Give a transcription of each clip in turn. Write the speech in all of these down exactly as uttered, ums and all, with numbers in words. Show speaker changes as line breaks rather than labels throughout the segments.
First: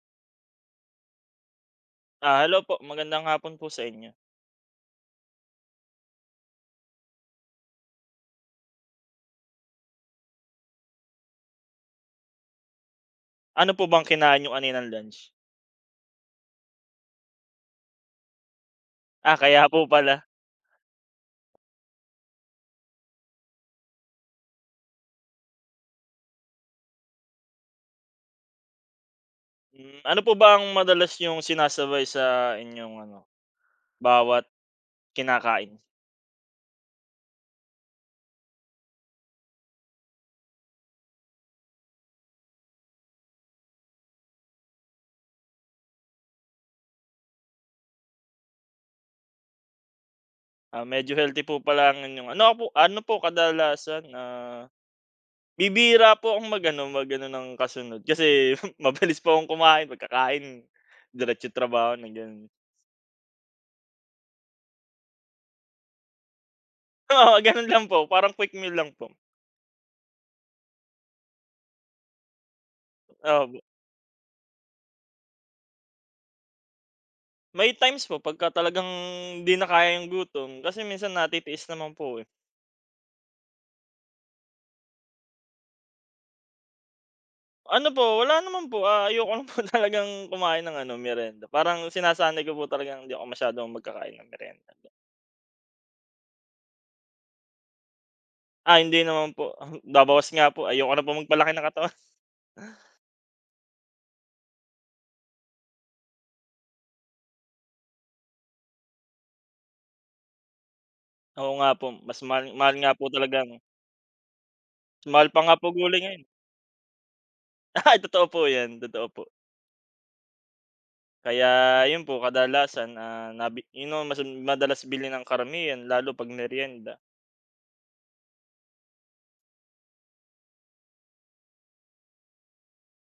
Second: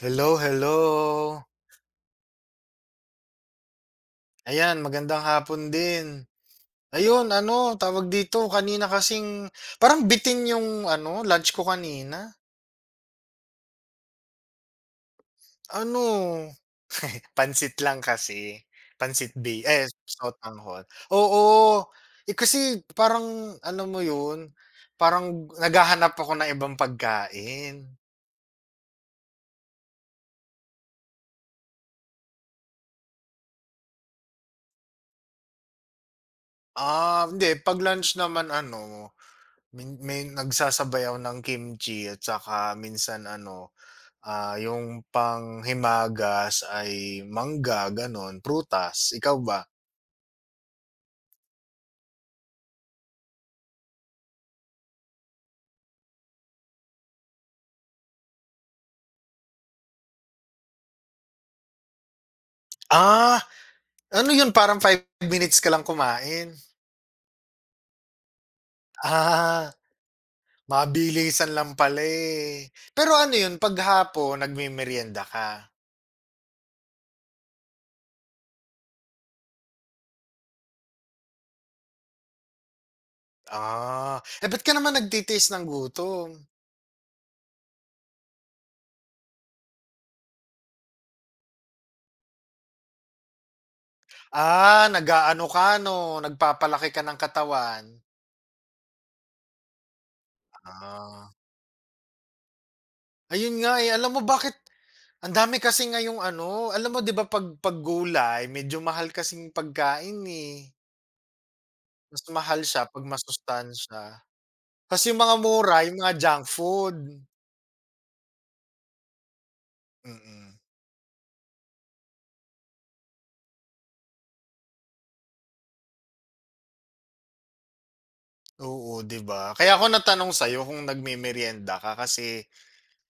Hello, hello.
Ah, hello po, magandang hapon po sa inyo.
Ayan, magandang hapon din. Ayun, ano, tawag dito, kanina kasing parang bitin yung ano, lunch ko kanina.
Ano po bang kinain niyo kaninang lunch?
Ano, pansit lang kasi. Pansit
Ah, kaya
bay
po
eh,
pala.
sotanghon. Oo, eh, kasi parang ano mo yun, parang naghahanap ako ng ibang pagkain.
Hmm, ano po ba ang madalas yung sinasabay sa inyong ano, bawat kinakain?
Ah, hindi, 'pag lunch naman ano, min may nagsasabay ako ng kimchi at saka minsan ano. Ah, yung panghimagas ay mangga, gano'n, prutas. Ikaw ba?
Ah, medyo healthy po pala ang inyong ano po ano po kadalasan, ah, bibira po akong magano magano ng kasunod kasi mabilis po akong kumain, pagkakain diretso trabaho na gano'n.
Ah, ano yun parang five minutes ka lang kumain?
Oo, gano'n lang po, parang quick meal lang po,
Ah, mabilisan lang pala, eh. Pero ano yun
opo.
'pag hapon nagmemeryenda ka?
May times po pagka talagang 'di na kaya yung gutom kasi minsan natitiis naman po, eh.
Ah, eh, ba't ka naman nagtitiis ng gutom?
Ano po, wala naman po, ah, ayoko lang po talagang kumain ng ano, merienda. Parang sinasanay ko po talagang hindi ako masyadong magkakain ng merienda.
Ah, nag-aano ka 'no, nagpapalaki ka ng katawan.
Ah, hindi naman po, babawas nga po, ayoko na po
Ah,
magpalaki ng katawan.
ayun nga, eh. Alam mo bakit. Ang dami kasi ngayong ano, alam mo 'di ba 'pag 'pag gulay medyo mahal kasing pagkain, eh.
Oo nga po, mas
Mas
mahal
mahal
mahal
siya
nga po
'pag
talagang, ano,
masustansya. Kasi
mas
yung
mahal
mga
pa nga po
mura, yung
gulay
mga
ngayon.
junk food.
Ay, totoo po 'yan, totoo po.
Mm.
Kaya yun po kadalasan, ah, nabi yun ang mas madalas bilhin ng karamihan lalo 'pag merienda.
Oo, 'di ba? Kaya ako natanong sa'yo kung nagmemeryenda ka kasi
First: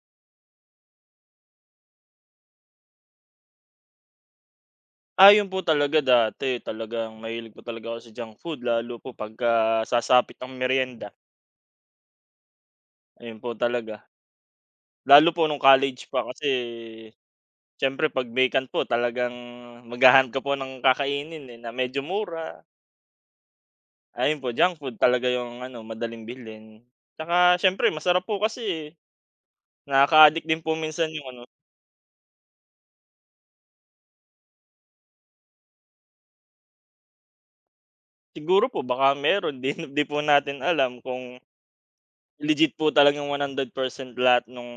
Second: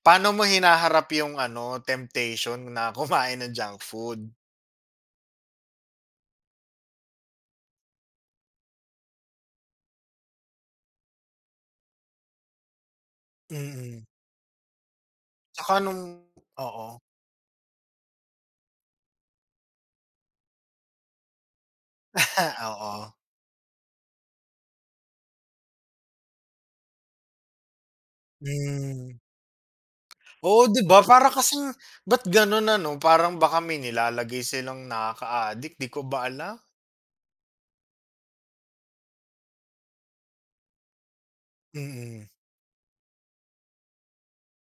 paano mo hinaharap yung ano, temptation na kumain ng junk food?
Ah, yun po talaga dati, talagang mahilig po talaga ako sa junk food lalo po pagka sasapit ang merienda, ayun po
Mm.
talaga. Lalo po nung
Tsaka nung
college pa kasi
oo.
siyempre 'pag vacant po talagang maghahanap ka po ng kakainin, eh, na medyo mura.
Oo.
Ayun po, junk food talaga yung ano, madaling bilhin. Tsaka siyempre masarap po kasi, eh.
Hmm.
Nakaka-addict din
Oo,
po
'di ba?
minsan yung
Para
ano.
kasing ba't gano'n ano, parang baka may nilalagay silang nakaka-addict, 'di ko ba alam.
Siguro po baka meron din, 'di po natin alam kung
Mm,
legit po talagang one hundred percent lahat ng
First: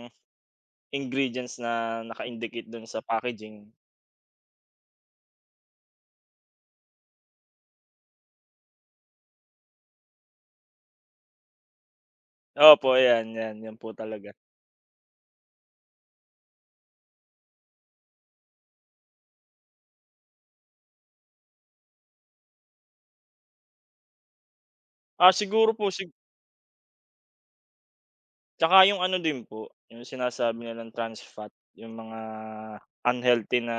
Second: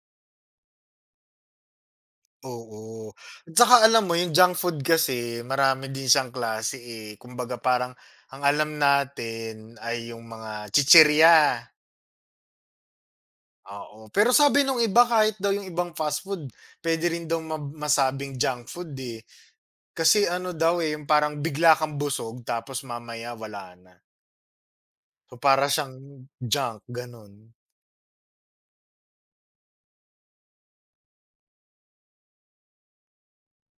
ingredients na naka-indicate dun sa
oo. At
packaging.
saka alam mo yung junk food kasi marami din siyang klase, eh. Kumbaga parang ang alam natin ay yung mga chichirya,
Opo, ayan, 'yan, 'yan po
oo.
talaga.
Pero sabi nung iba kahit daw yung ibang fast food puwede rin daw ma masabing junk food, eh. Kasi ano daw, eh, yung parang bigla kang busog tapos mamaya wala na.
Ah,
So, para
siguro po
siyang
si
junk, gano'n.
Tsaka yung ano din po, yung sinasabi nilang trans fat, yung mga unhealthy na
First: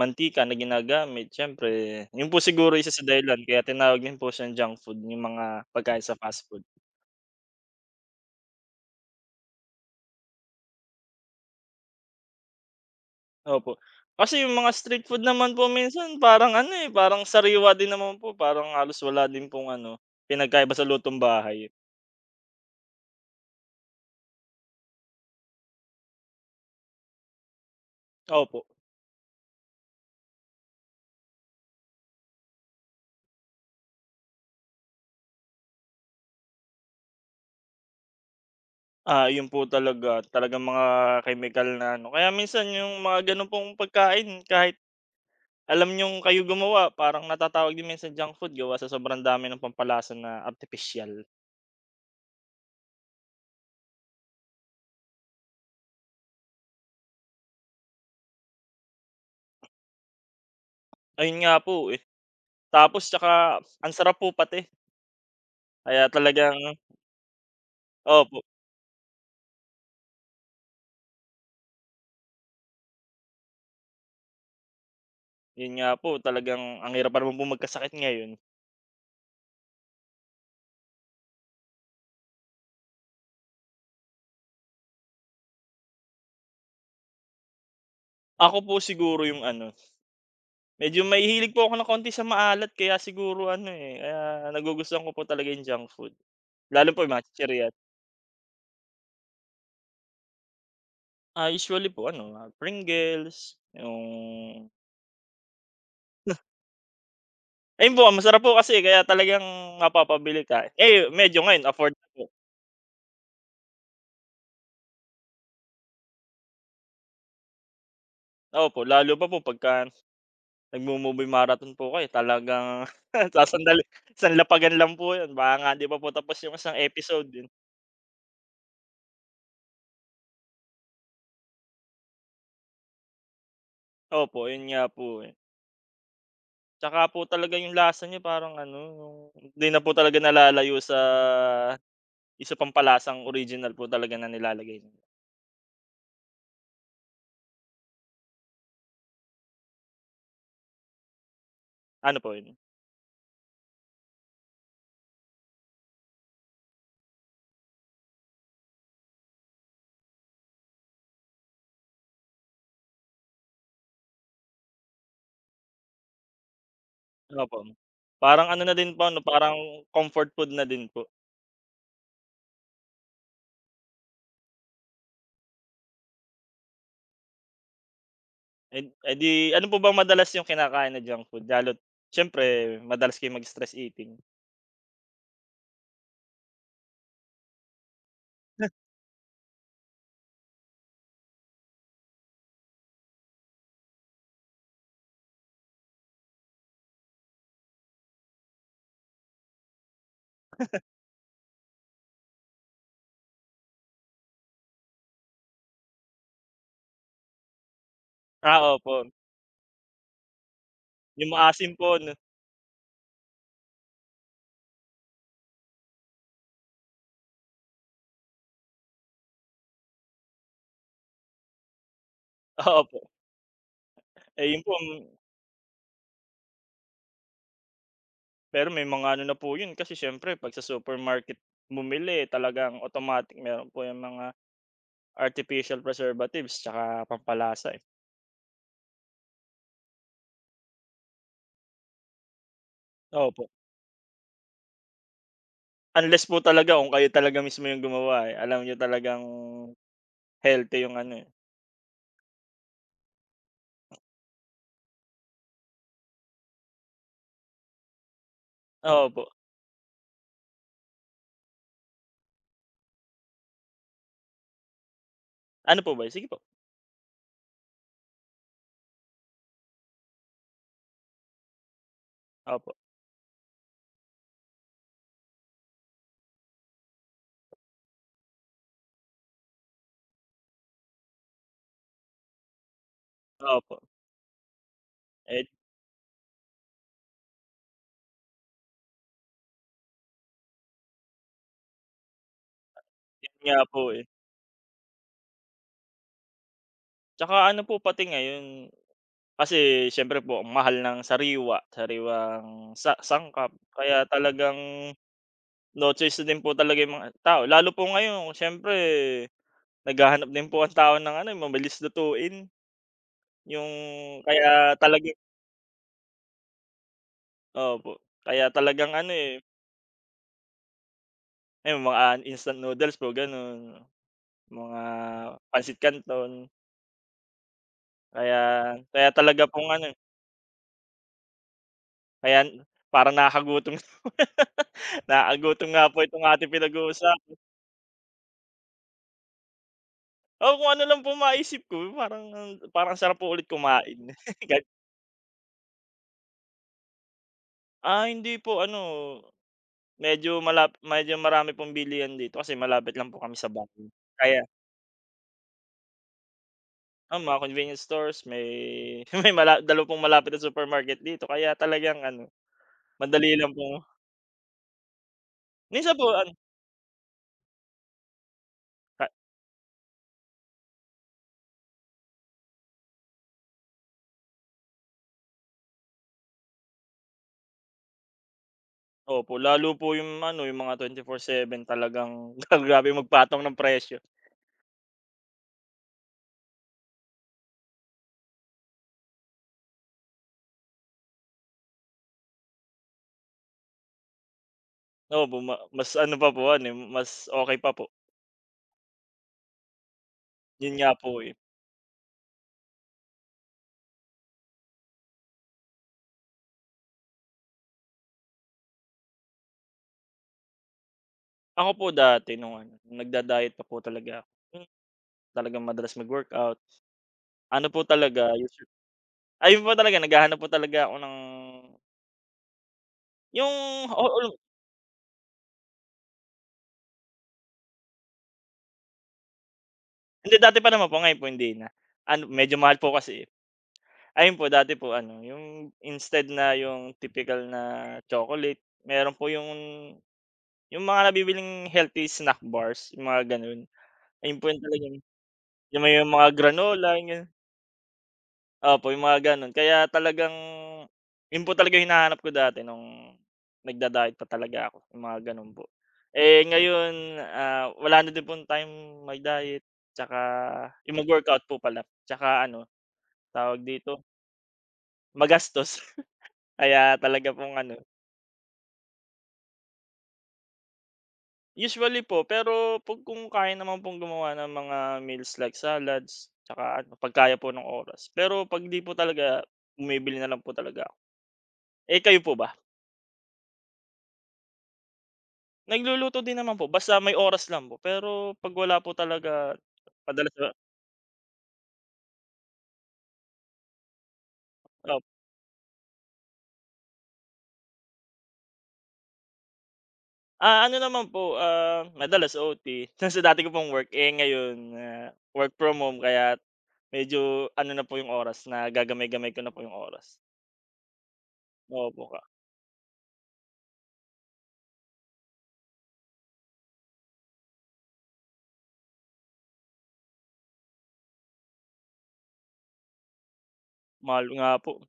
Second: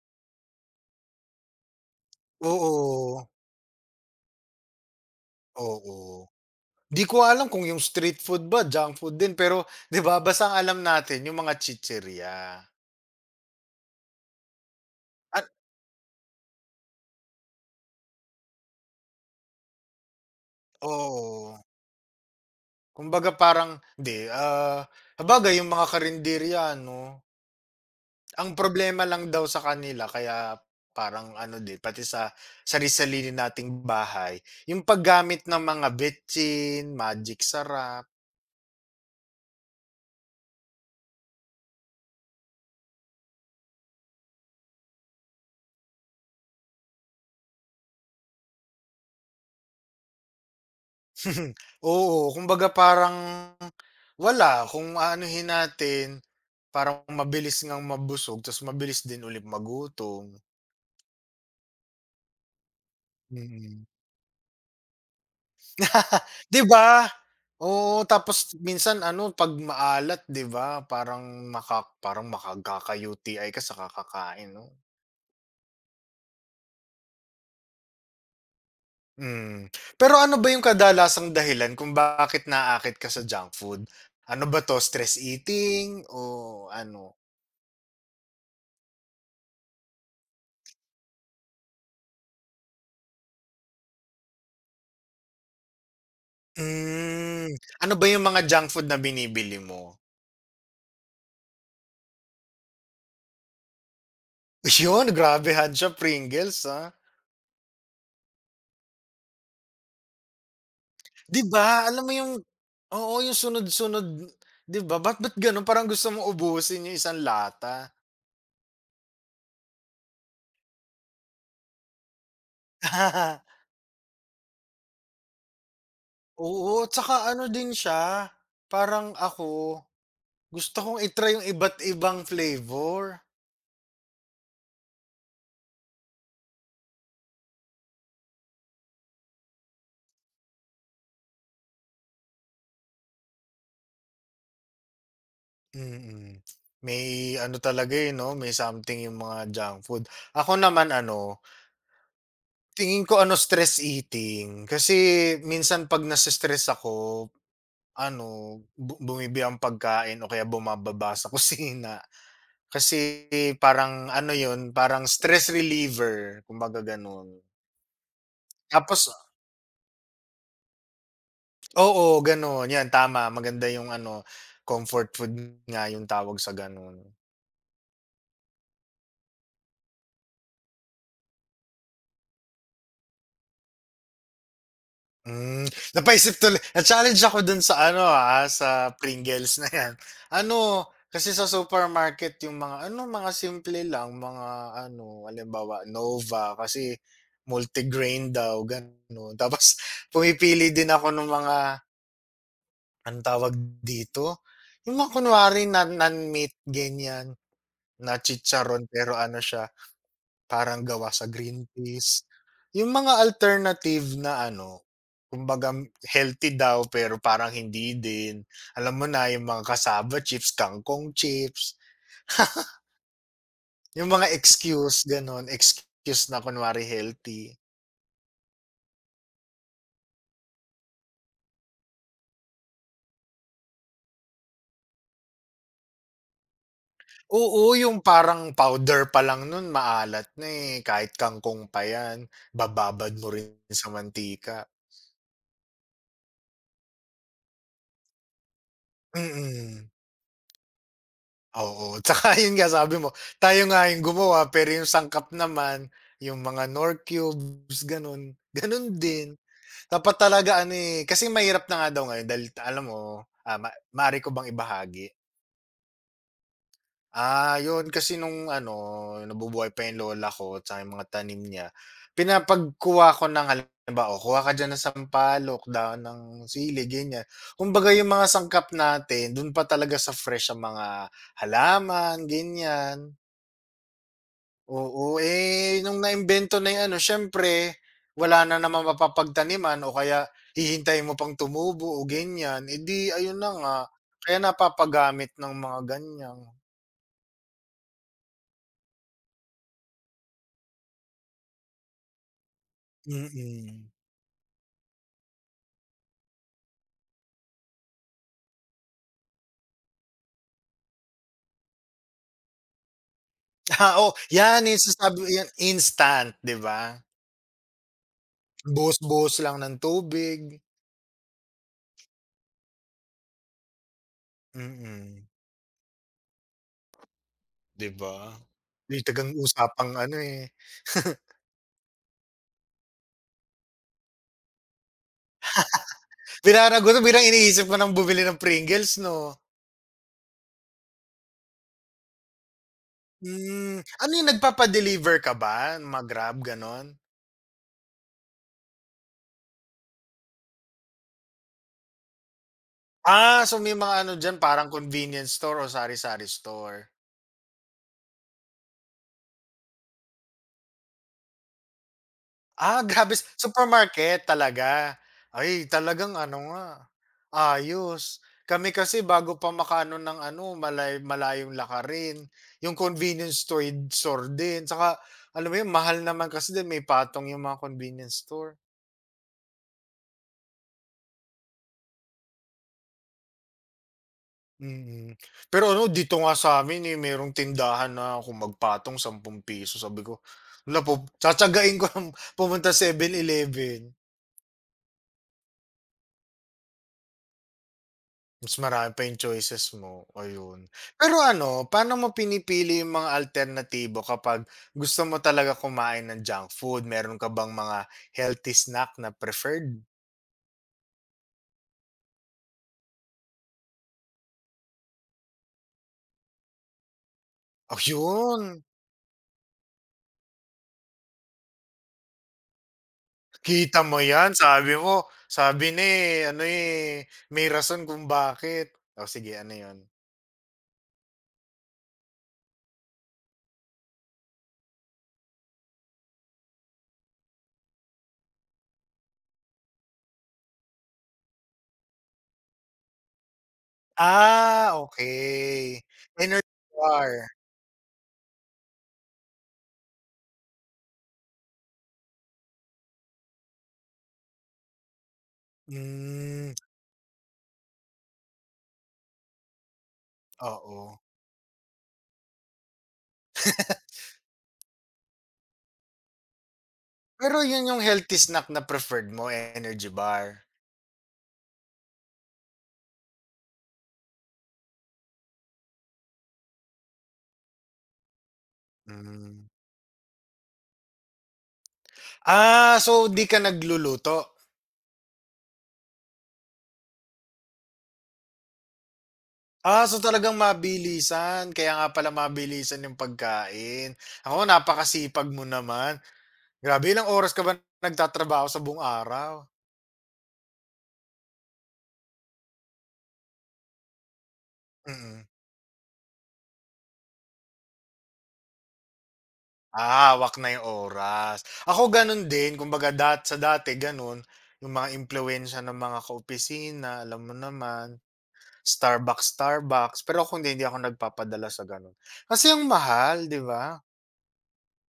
mantika na ginagamit siyempre yun po siguro isa sa
Oo,
dahilan kaya tinawag din po siyang junk food yung mga pagkain sa
oo.
fast food,
'Di ko alam kung yung street food ba junk food din pero 'di ba basta ang alam natin yung mga chichirya
opo. Kasi yung mga street food
at
naman po minsan parang ano, eh, parang sariwa din naman po parang halos wala din pong ano, pinagkaiba sa lutong
oo.
bahay.
Kumbaga parang hindi, ah, sabagay yung mga karinderya ano, ang
Opo,
problema lang daw sa kanila kaya parang ano din pati sa sari-sarili nating bahay, yung paggamit ng mga betsin, magic sarap.
ah, yun po talaga, talagang mga chemical na ano, kaya minsan yung mga gano'n pong pagkain kahit alam niyong kayo gumawa parang natatawag din minsan junk food gawa sa sobrang dami ng pampalasa na artipisyal.
Oo, kumbaga parang wala, kung aanuhin natin, parang mabilis ngang mabusog ta's mabilis din ulit magutom,
Ayun nga po, eh. Tapos tsaka
mm.
ang sarap po pati kaya talagang
'Di ba? Oo,
opo,
tapos minsan ano 'pag maalat 'di ba, parang maka parang maka kaka-U T I ka sa kakakain 'no?
yun nga po talagang ang hirap pa naman po magkasakit ngayon.
Hmm, pero ano ba yung kadalasang dahilan kung bakit naakit ka sa junk food? Ano ba 'to, stress eating o ano?
Ako po siguro yung ano, medyo mahihilig po ako ng konti sa maalat kaya siguro ano, eh, kaya nagugustuhan ko po talaga yung junk food. Lalo po yung mga
Hmm,
chichirya.
ano ba yung mga junk food na binibili mo?
Ah, usually po ano, ah, Pringles, yung
Yun, grabehan siya Pringles, ah.
Ayun po, masarap po kasi kaya talagang mapapabili ka. Eh,
'Di
medyo ngayon
ba
afford
alam
na
mo
po.
yung oo, yung sunod-sunod 'di ba ba't ba't gano'n parang gusto mong ubusin yung isang lata.
Opo, lalo pa po pagka nagmo-movie marathon po kayo talagang sasandali sanlapagan lang po 'yun. Baka nga hindi pa po tapos yung
Oo,
isang
tsaka
episode,
ano
eh.
din siya, parang ako, gusto kong i-try yung iba't ibang flavor.
Opo, 'yun nga po, eh. Tsaka po talaga yung lasa niya parang ano, yung hindi na po talaga nalalayo sa isa pang palasang original po talaga na nilalagay niya.
Mm, may ano talaga, eh, 'no, may something yung mga junk food. Ako naman ano.
Ano po 'yun?
Tingin ko ano, stress eating. Kasi minsan 'pag na ako, ano, bu bumibili akong pagkain o kaya bumababa sa kusina. Kasi parang ano 'yun, parang stress reliever, kumbaga gano'n.
Opo. Parang ano na din
Tapos
po 'no, parang comfort food na din po.
oo, gano'n, 'yan tama, maganda 'yung ano, comfort food nga 'yung tawag sa gano'n.
Eh, eh, di ano po ba madalas yung kinakain na junk food lalo't siyempre madalas kayong mag-stress eating?
Hmm, napaisip tuloy na-challenge ako dun sa ano, ah, sa Pringles na 'yan. Ano, kasi sa supermarket yung mga ano, mga simple lang, mga ano, halimbawa Nova kasi multigrain daw, gano'n. Tapos pumipili din ako ng mga anong tawag dito? Yung mga kunwari na non-meat, ganiyan, na
Ah,
chicharon
opo,
pero ano siya. Parang gawa
yung
sa green
maasim po
peas,
'no?
yung mga alternative na ano, kumbaga m- healthy daw pero parang hindi din. Alam mo na yung mga cassava chips, kangkong chips,
Opo.
yung mga
Eh, yun po
excuse
m-
gano'n, excuse na kunwari healthy.
pero may mga ano na po yun kasi siyempre 'pag sa supermarket bumili talagang automatic meron po yung mga artificial preservatives tsaka
Oo,
pampalasa, eh.
yung parang powder pa lang nun maalat na, eh, kahit kangkong pa yan, bababad mo
Opo,
rin sa mantika,
unless po talaga kung kayo talaga mismo yung gumawa, eh, alam niyo talagang
mm.
healthy yung ano, eh
Oo, tsaka yun nga sabi mo, tayo nga yung gumawa pero yung sangkap naman, yung mga Knorr cubes ganun, ganun
opo.
din. Dapat talaga ano, eh, kasi mahirap na nga daw ngayon dahil alam mo, ah, ma maaari ko bang ibahagi?
Ano po ba yun? Sige po.
Ah, yun kasi nung ano, nabubuhay pa yung lola ko tsaka yung mga tanim niya,
Opo,
pinapagkuha ko ng halimbawa, "O kuha ka diyan ng sampalok, dahon ng sili," ganyan. Kumbaga yung mga sangkap natin dun pa talaga sa fresh ang mga halaman, ganyan.
opo.
Oo,
Eh,
eh, nung naimbento na 'yang ano, siyempre wala na namang mapapagtaniman o kaya hihintayin mo pang tumubo o ganiyan, eh, di
yun
ayun na
nga
nga,
po, eh.
kaya napapagamit ng mga ganiyang
Tsaka ano po pati ngayon, kasi siyempre po ang mahal ng sariwa, sariwang sa sangkap
mm.
kaya talagang no choice na din po talaga yung mga tao. Lalo po ngayon siyempre naghahanap din po ang tao ng ano, eh, mabilis lutuin yung
Ah, oh, 'yan
kaya
yung
talagang
sinasabi 'yan instant, 'di ba?
opo, kaya talagang ano,
Buhos-buhos
eh,
lang ng tubig,
ayun mga instant noodles po gano'n, mga
mm,
pancit canton.
'di ba?
Kaya
May
kaya
tagang
talaga pong ano,
usapang ano, eh,
kaya parang nakakagutom. Nakakagutom nga po itong ating
binarang gutom biglang
pinag-uusapan.
iniisip ko ng bumili ng Pringles 'no?
Oo, kung ano lang po maisip ko parang parang sarap po ulit
Hmm,
kumain.
ano yung
Gan
nagpapa-deliver ka ba, ma-Grab, gano'n?
ah, Hindi po ano, medyo malap medyo marami pong bilihan dito kasi malapit lang po kami
Ah,
sa
so may
bahay.
mga ano diyan
Kaya
parang convenience store o sari-sari store.
oo, mga convenience stores may may mala dalawa pong malapit na supermarket dito kaya talagang ano,
Ah, grabe s
madali lang po
supermarket talaga. Ay,
minsan po
talagang
ano
ano nga, ayos. Kami kasi
ka
bago pa maka ng ano malay malayong lakarin, yung convenience store store din tsaka alam mo yun mahal naman kasi din may patong yung mga convenience store.
opo, lalo po yung ano, yung mga twenty four seven talagang grabe magpatong ng presyo.
Mm. Pero ano dito nga sa'min, eh, merong tindahan na kung magpatong ₱sampung piso. Sabi ko, hala pup tsatsagain ko ng pumunta seven-Eleven.
Opo, ma mas ano pa po ano, eh, mas okay pa po.
Mas marami pa yung choices mo, ayun.
Yun nga po,
Pero
eh.
ano, paano mo pinipili yung mga alternatibo kapag gusto mo talaga kumain ng junk food? Meron ka bang mga healthy snack na preferred?
Ako po dati nung ano, nagda-diet pa po talaga ako, hmm, talagang madalas mag-workout. Ano po talaga
Ayun,
usu ayun po talaga naghahanap po talaga ako ng yung
kita mo
oo
'yan, sabi mo sabi ni ano, eh, may rason kung bakit. O sige ano 'yun?
hindi dati pa naman po, ngayon po hindi na. Ano medyo mahal po kasi, eh. Ayun po dati po ano, yung instead na yung tipikal na chocolate, meron po yung yung mga nabibiling healthy snack bars, yung mga gano'n. Ayun po yung
Ah,
talagang
okay.
yung may mga
Energy
granola, yung
bar.
Opo, yung mga gano'n. Kaya talagang yun po talaga yung hinahanap ko dati nung nagda-diet pa talaga ako, yung mga gano'n po. Eh,
Hmm,
ngayon, ah, wala na din pong time mag-diet tsaka yung
oo.
mag-workout po pala tsaka ano, tawag dito, magastos. Kaya talaga
Pero
pong
'yun
ano
yung healthy snack na preferred mo, energy bar?
usually po, pero 'pag kung kaya naman pong gumawa ng mga meals like salads tsaka ano, 'pag kaya po ng oras. Pero 'pag 'di po talaga,
Hmm.
bumibili na lang po talaga ako. Eh, kayo po ba?
Ah, so di ka nagluluto?
Nagluluto din naman po basta may oras lang po, pero 'pag wala po talaga
Ah, so
madalas
talagang
na
mabilisan, kaya nga pala mabilisan yung pagkain. Ako
op
napakasipag mo naman. Grabe, ilang oras ka ba nagtatrabaho sa buong araw?
ah, ano naman po, ah, madalas O T. Sa sa dati ko pong work, eh, ngayon, ah,
Mm.
work from home kaya medyo ano na po yung oras, nagagamay-gamay ko na po yung
Ah,
oras.
hawak na yung oras. Ako
Opo, ka
ganun din, kumbaga dat sa dati ganun, yung mga impluwensiya ng mga kaopisina, alam mo naman, Starbucks, Starbucks. Pero ako hindi, hindi, ako nagpapadala sa ganun. Kasi ang mahal, 'di ba?
mahal nga po.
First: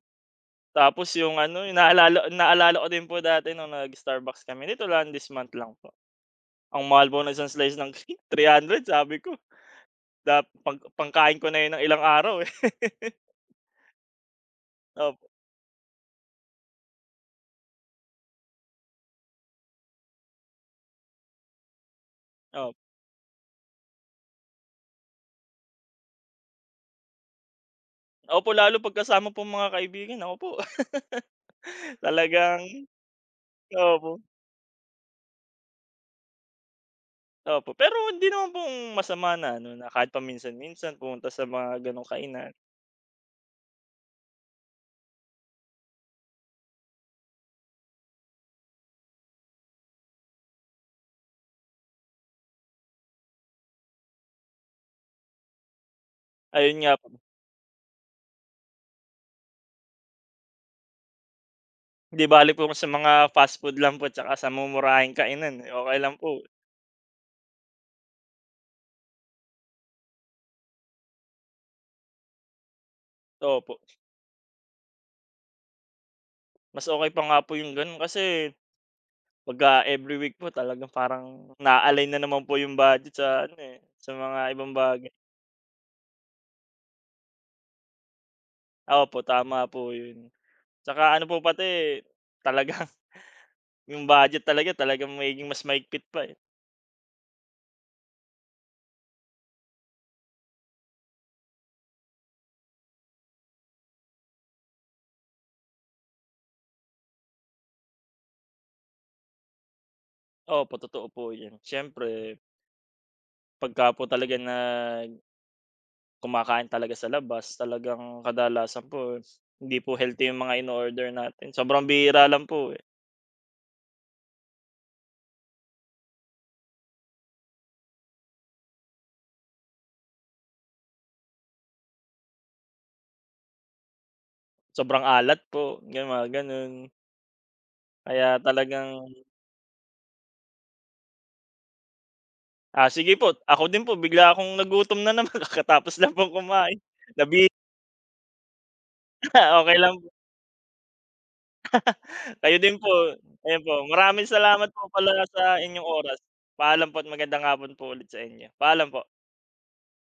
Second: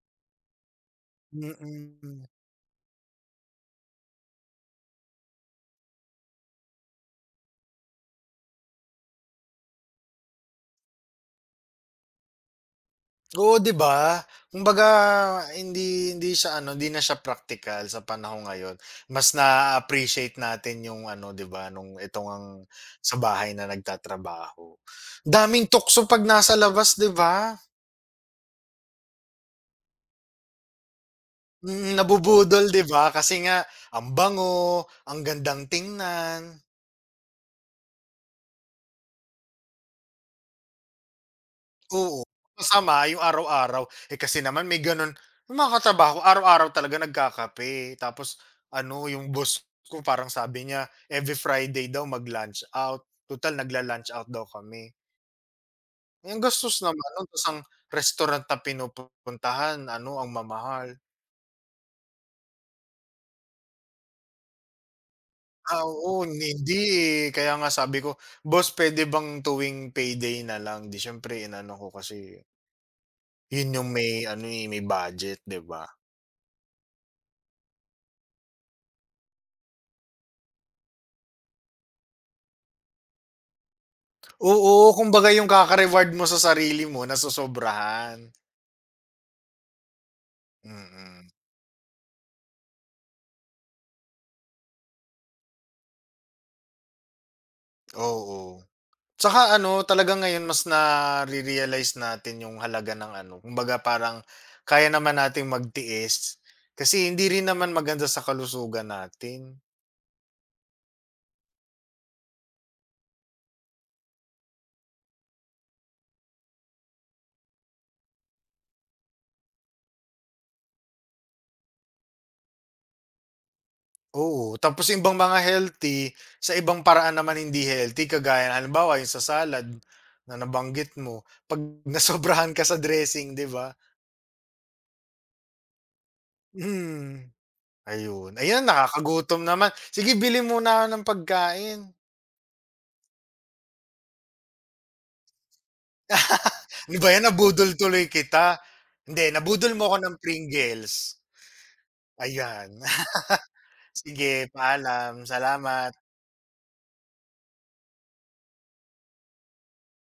Tapos yung ano, yung
Mm.
naalala naalala ko din po dati nung nag-Starbucks kami nito lang this month lang po. Ang mahal po ng isang slice ng cake, tatlong daan sabi ko. Dap pang Pangkain ko na yun ng ilang araw, eh.
Oo, 'di ba? Kumbaga
Opo,
hindi hindi siya ano, hindi na siya practical sa panahon ngayon. Mas na appreciate natin yung ano, 'di ba, nung itong ang
op
sa bahay na nagtatrabaho. Daming tukso 'pag nasa labas, 'di ba?
Opo, lalo 'pag kasama mga kaibigan, ako po
Mm,
talagang
nabubudol, 'di ba? Kasi nga ang
opo,
bango, ang gandang tingnan.
opo. Pero hindi naman pong masama na ano, na kahit paminsan-minsan pumunta sa mga gano'ng
Oo,
kainan.
masama yung araw-araw. Eh, kasi naman may gano'n yung mga katrabaho araw-araw talaga nagkakape, tapos ano yung boss ko parang sabi niya every Friday daw mag-lunch out, total nagla-lunch out daw kami. Yung ang
Ayun
gastos
nga
naman
po,
ano tas ang restaurant na pinupuntahan ano ang mamahal.
'di balik po sa mga fast food lang po tsaka sa mumurahing kainan, eh,
Ah,
okey lang
oo,
po.
hindi, eh, kaya nga sabi ko, "Boss puwede bang tuwing payday na lang?" 'Di siyempre inano ko kasi yun
Opo,
yung may ano, eh, may budget, 'di ba?
mas okay pa nga po yung gano'n kasi pagka every week po talagang parang naa-align na naman po yung budget sa ano, eh, sa mga ibang
Oo,
bagay.
kumbaga yung kaka-reward mo sa sarili mo nasosobrahan.
Opo, tama po yun. Tsaka ano
Mm,
po pati talagang yung budget talaga, talagang magiging mas mahigpit pa, eh.
oo. Tsaka ano, talagang ngayon mas nare-realize natin yung halaga ng ano, kumbaga parang kaya naman nating magtiis kasi hindi rin naman maganda sa kalusugan natin.
Opo, totoo po 'yan. Siyempre pagka po talaga na kumakain talaga sa labas, talagang kadalasan po hindi po healthy yung mga in order natin. Sobrang bihira lang po, eh.
Oo, tapos yung ibang mga healthy, sa ibang paraan naman hindi healthy kagaya halimbawa yung sa salad na nabanggit mo, 'pag nasobrahan ka sa dressing, 'di ba?
Sobrang alat po, yung mga gano'n.
Hmm.
Kaya
Ayun. Ayan,
talagang
nakakagutom naman. Sige, bili muna ako ng pagkain.
ah, sige po, ako din po bigla akong nagutom na naman kakatapos lang pong kumain.
Ano ba 'yan,
Nabihira,
nabudol tuloy kita. Hindi, nabudol
okey
mo
lang
ako
po.
ng Pringles.
Kayo
Ayan.
din po, ayun po. Maraming
Sige,
salamat po pala
paalam.
sa inyong
Salamat.
oras. Paalam po at magandang hapon po ulit sa inyo. Paalam po.